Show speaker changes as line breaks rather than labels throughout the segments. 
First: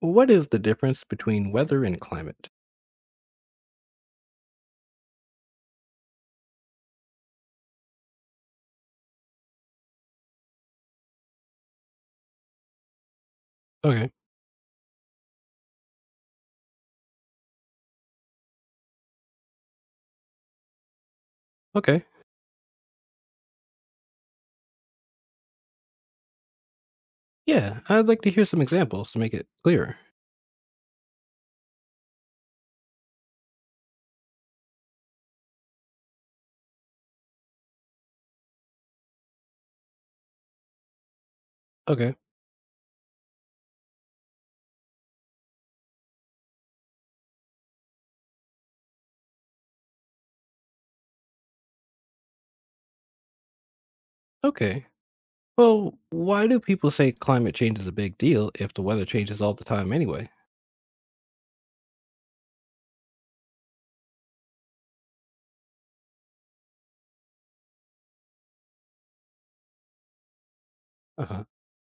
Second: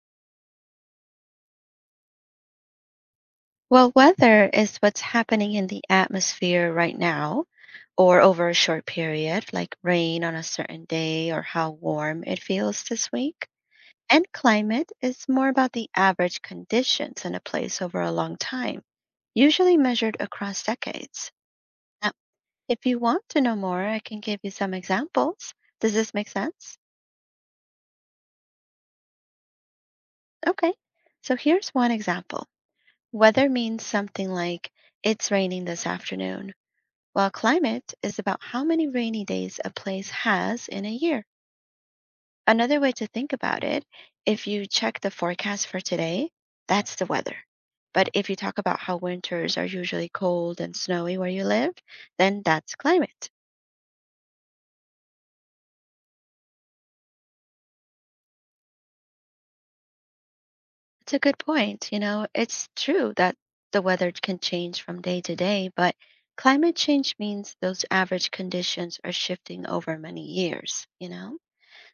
What is the difference between weather and climate?
Well, weather is what's happening in the atmosphere right now or over a short period, like rain on a certain day or how warm it feels this week.
Okay.
And climate is more about the average conditions in a place over a long time, usually measured across decades.
Okay.
Now, if you want to know more, I can give you some examples. Does this make sense?
Yeah, I'd like to hear some examples to make it clearer.
Okay. So here's one example. Weather means something like it's raining this afternoon while climate is about how many rainy days a place has in a year.
Okay.
Another way to think about it, if you check the forecast for today, that's the weather. But if you talk about how winters are usually cold and snowy where you live, then that's climate.
Okay. Well, why do people say climate change is a big deal if the weather changes all the time anyway?
It's a good point. It's true that the weather can change from day to day, but climate change means those average conditions are shifting over many years,
Uh huh.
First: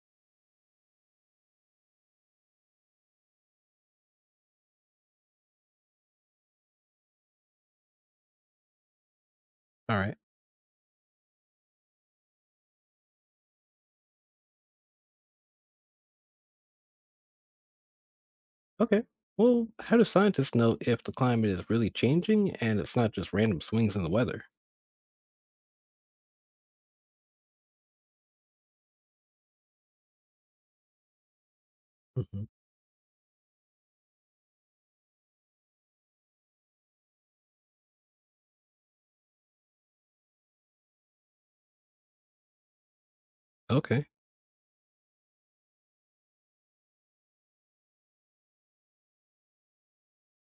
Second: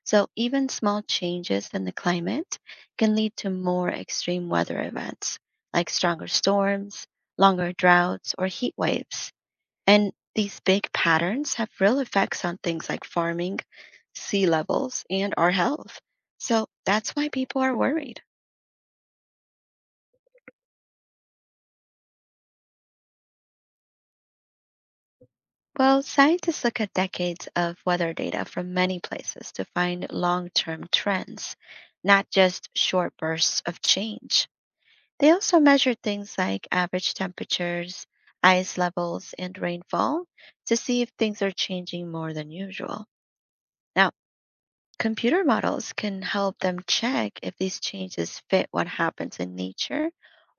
So, even small changes in the climate can lead to more extreme weather events like stronger storms, longer droughts, or heat waves.
All
And
right.
these big patterns have real effects on things like farming, sea levels, and our health. So, that's why people are worried.
Okay. Well, how do scientists know if the climate is really changing and it's not just random swings in the weather?
Well, scientists look at decades of weather data from many places to find long term trends, not
Hmm.
just short bursts of change. They also measure things like average temperatures, ice levels, and rainfall to see if things are changing more than usual.
Okay.
Now, computer models can help them check if these changes fit what happens in nature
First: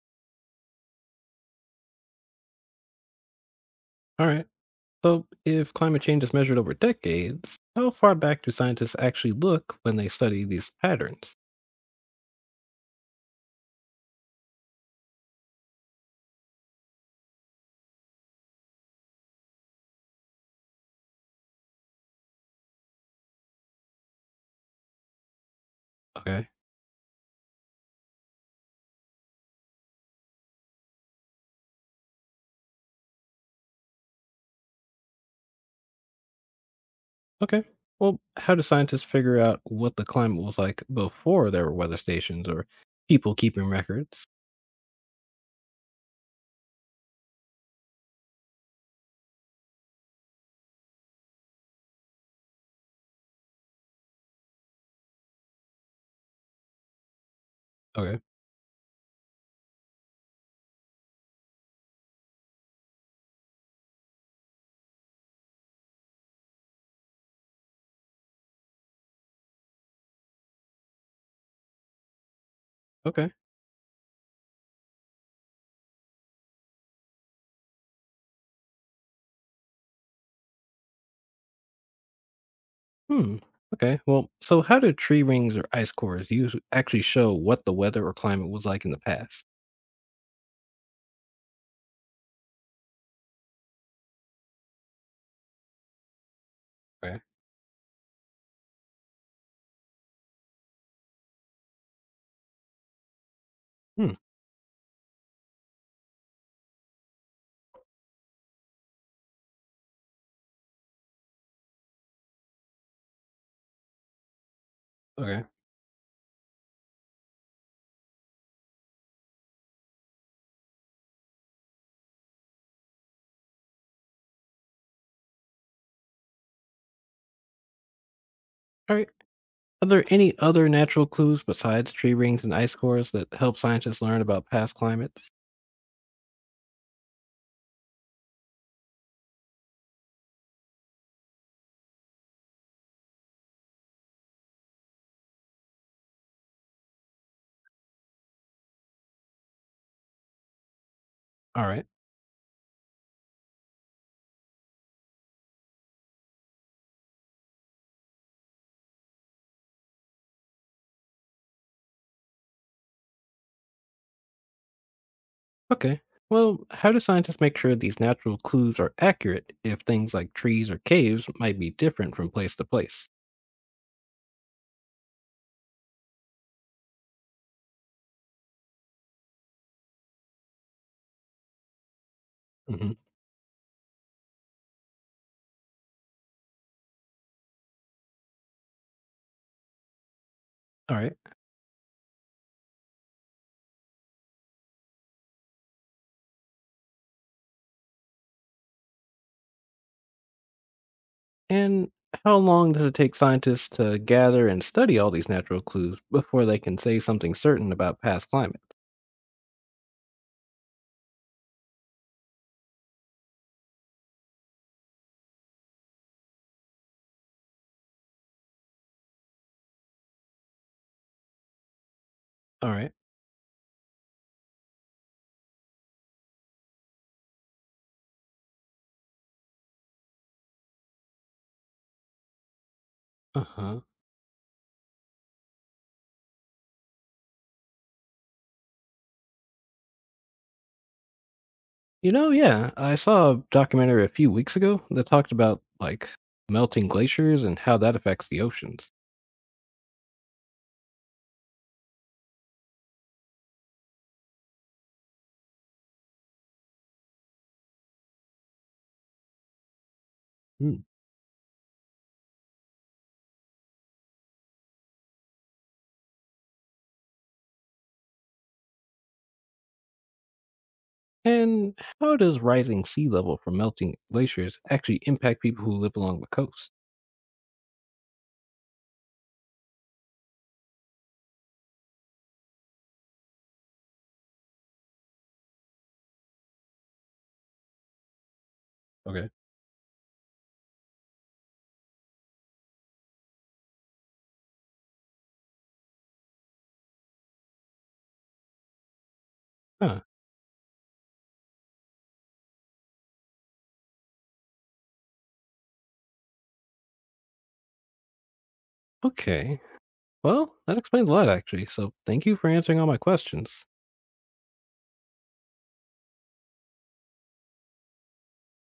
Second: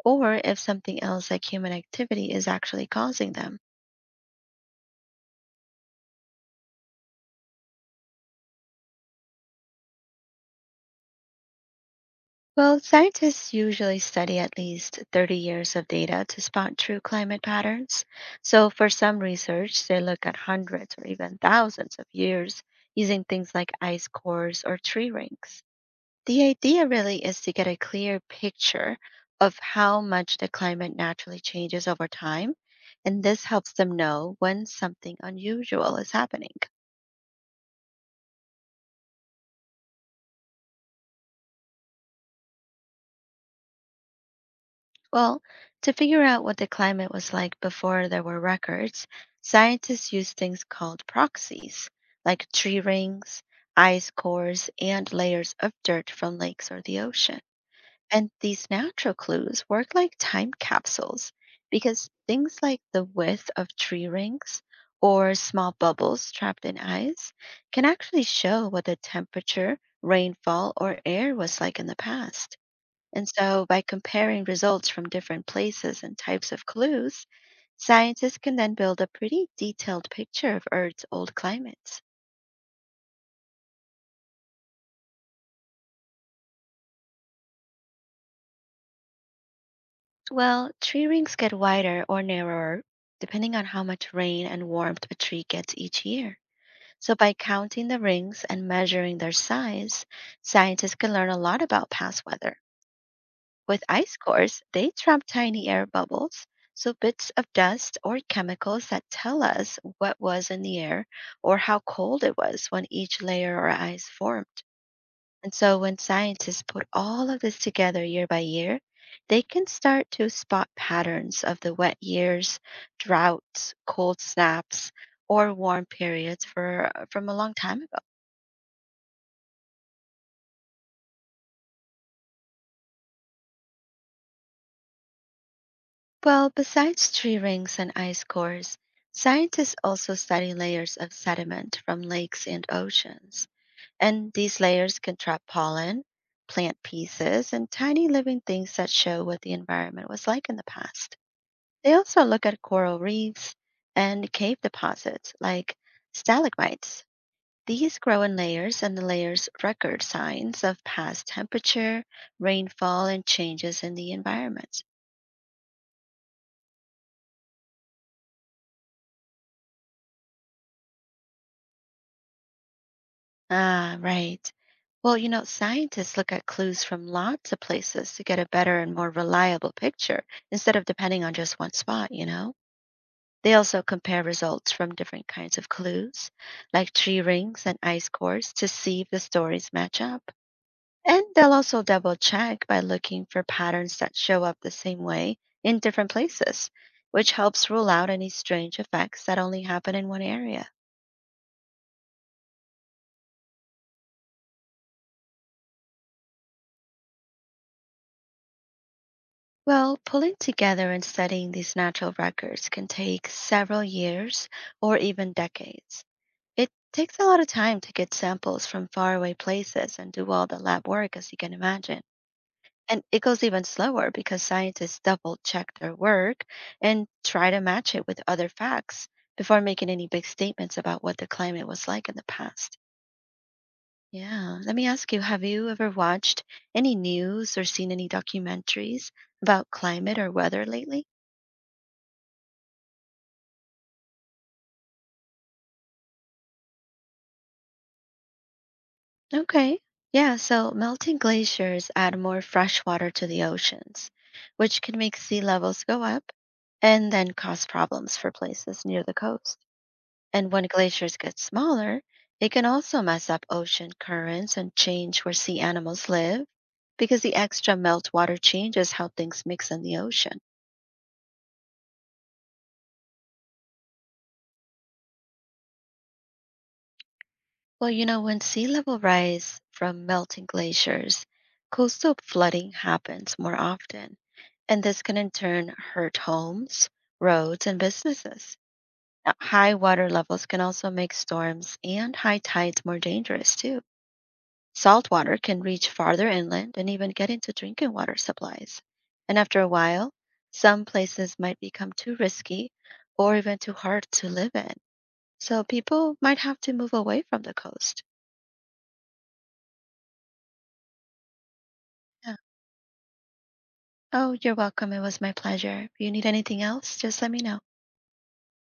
or if something else like human activity is actually causing them.
All right. So, if climate change is measured over decades, how far back do scientists actually look when they study these patterns?
Well, scientists usually study at least 30 years of data to spot true climate patterns. So, for some research, they look at hundreds or even thousands of years using things like ice cores or tree rings. The
Okay.
idea really is to get a clear picture of how much the climate naturally changes over time, and this helps them know when something unusual is happening.
Okay. Well, how do scientists figure out what the climate was like before there were weather stations or people keeping records?
Well, to figure out what the climate was like before there were records, scientists used things called proxies, like tree rings, ice cores, and layers of dirt from lakes or the ocean.
Okay.
And these natural clues work like time capsules because things like the width of tree rings or small bubbles trapped in ice can actually show what the temperature, rainfall, or air was like in the past. And
Okay.
so, by comparing results from different places and types of clues, scientists can then build a pretty detailed picture of Earth's old climates.
Hmm. Okay. Well, so how do tree rings or ice cores use actually show what the weather or climate was like in the past?
Well, tree rings get wider or narrower depending on how much rain and warmth a tree gets each year. So,
Okay.
by counting the rings and measuring their size, scientists can learn a lot about past weather. With
Hmm.
ice cores, they trap tiny air bubbles, so bits of dust or chemicals that tell us what was in the air or how cold it was when each layer or ice formed.
Okay.
And so, when scientists put all of this together year by year, they can start to spot patterns of the wet years, droughts, cold snaps, or warm periods for, from a long time.
All right. Are there any other natural clues besides tree rings and ice cores that help scientists learn about past climates?
Well, besides tree rings and ice cores, scientists also study layers of sediment from lakes and oceans. And these layers can trap pollen, plant pieces, and tiny living things that show what the environment was like in the past.
All right.
They also look at coral reefs and cave deposits like stalagmites. These grow in layers, and the layers record signs of past temperature, rainfall, and changes in the environment.
Okay. Well, how do scientists make sure these natural clues are accurate if things like trees or caves might be different from place to place?
Ah, right. Well, scientists look at clues from lots of places to get a better and more reliable picture instead of depending on just one spot.
Mhm.
They also compare results from different kinds of clues, like tree rings and ice cores, to see if the stories match up.
All right.
And they'll also double check by looking for patterns that show up the same way in different places, which helps rule out any strange effects that only happen in one area.
And how long does it take scientists to gather and study all these natural clues before they can say something certain about past climates?
Well, pulling together and studying these natural records can take several years or even decades. It takes a lot of time to get samples from faraway places and do all the lab work, as you can imagine.
All right.
And it goes even slower because scientists double check their work and try to match it with other facts before making any big statements about what the climate was like in the past.
Uh huh.
Yeah, let me ask you, have you ever watched any news or seen any documentaries about climate or weather lately?
Yeah, I saw a documentary a few weeks ago that talked about melting glaciers and how that affects the oceans.
Okay. Yeah, so melting glaciers add more fresh water to the oceans, which can make sea levels go up and then cause problems for places near the coast. And when glaciers get smaller, it can also mess up ocean currents and change where sea animals live because the extra meltwater changes how things mix in the ocean.
And how does rising sea level from melting glaciers actually impact people who live along the coast?
Well, when sea level rise from melting glaciers, coastal flooding happens more often, and this can in turn hurt homes, roads, and businesses.
Okay.
Now, high water levels can also make storms and high tides more dangerous too. Salt water can reach farther inland and even get into drinking water supplies. And after a
Huh.
while, some places might become too risky or even too hard to live in. So people might have to move away from the coast.
Okay. Well, that explains a lot, actually. So thank you for answering all my questions.
Oh, you're welcome. It was my pleasure. If you need anything else, just let me know.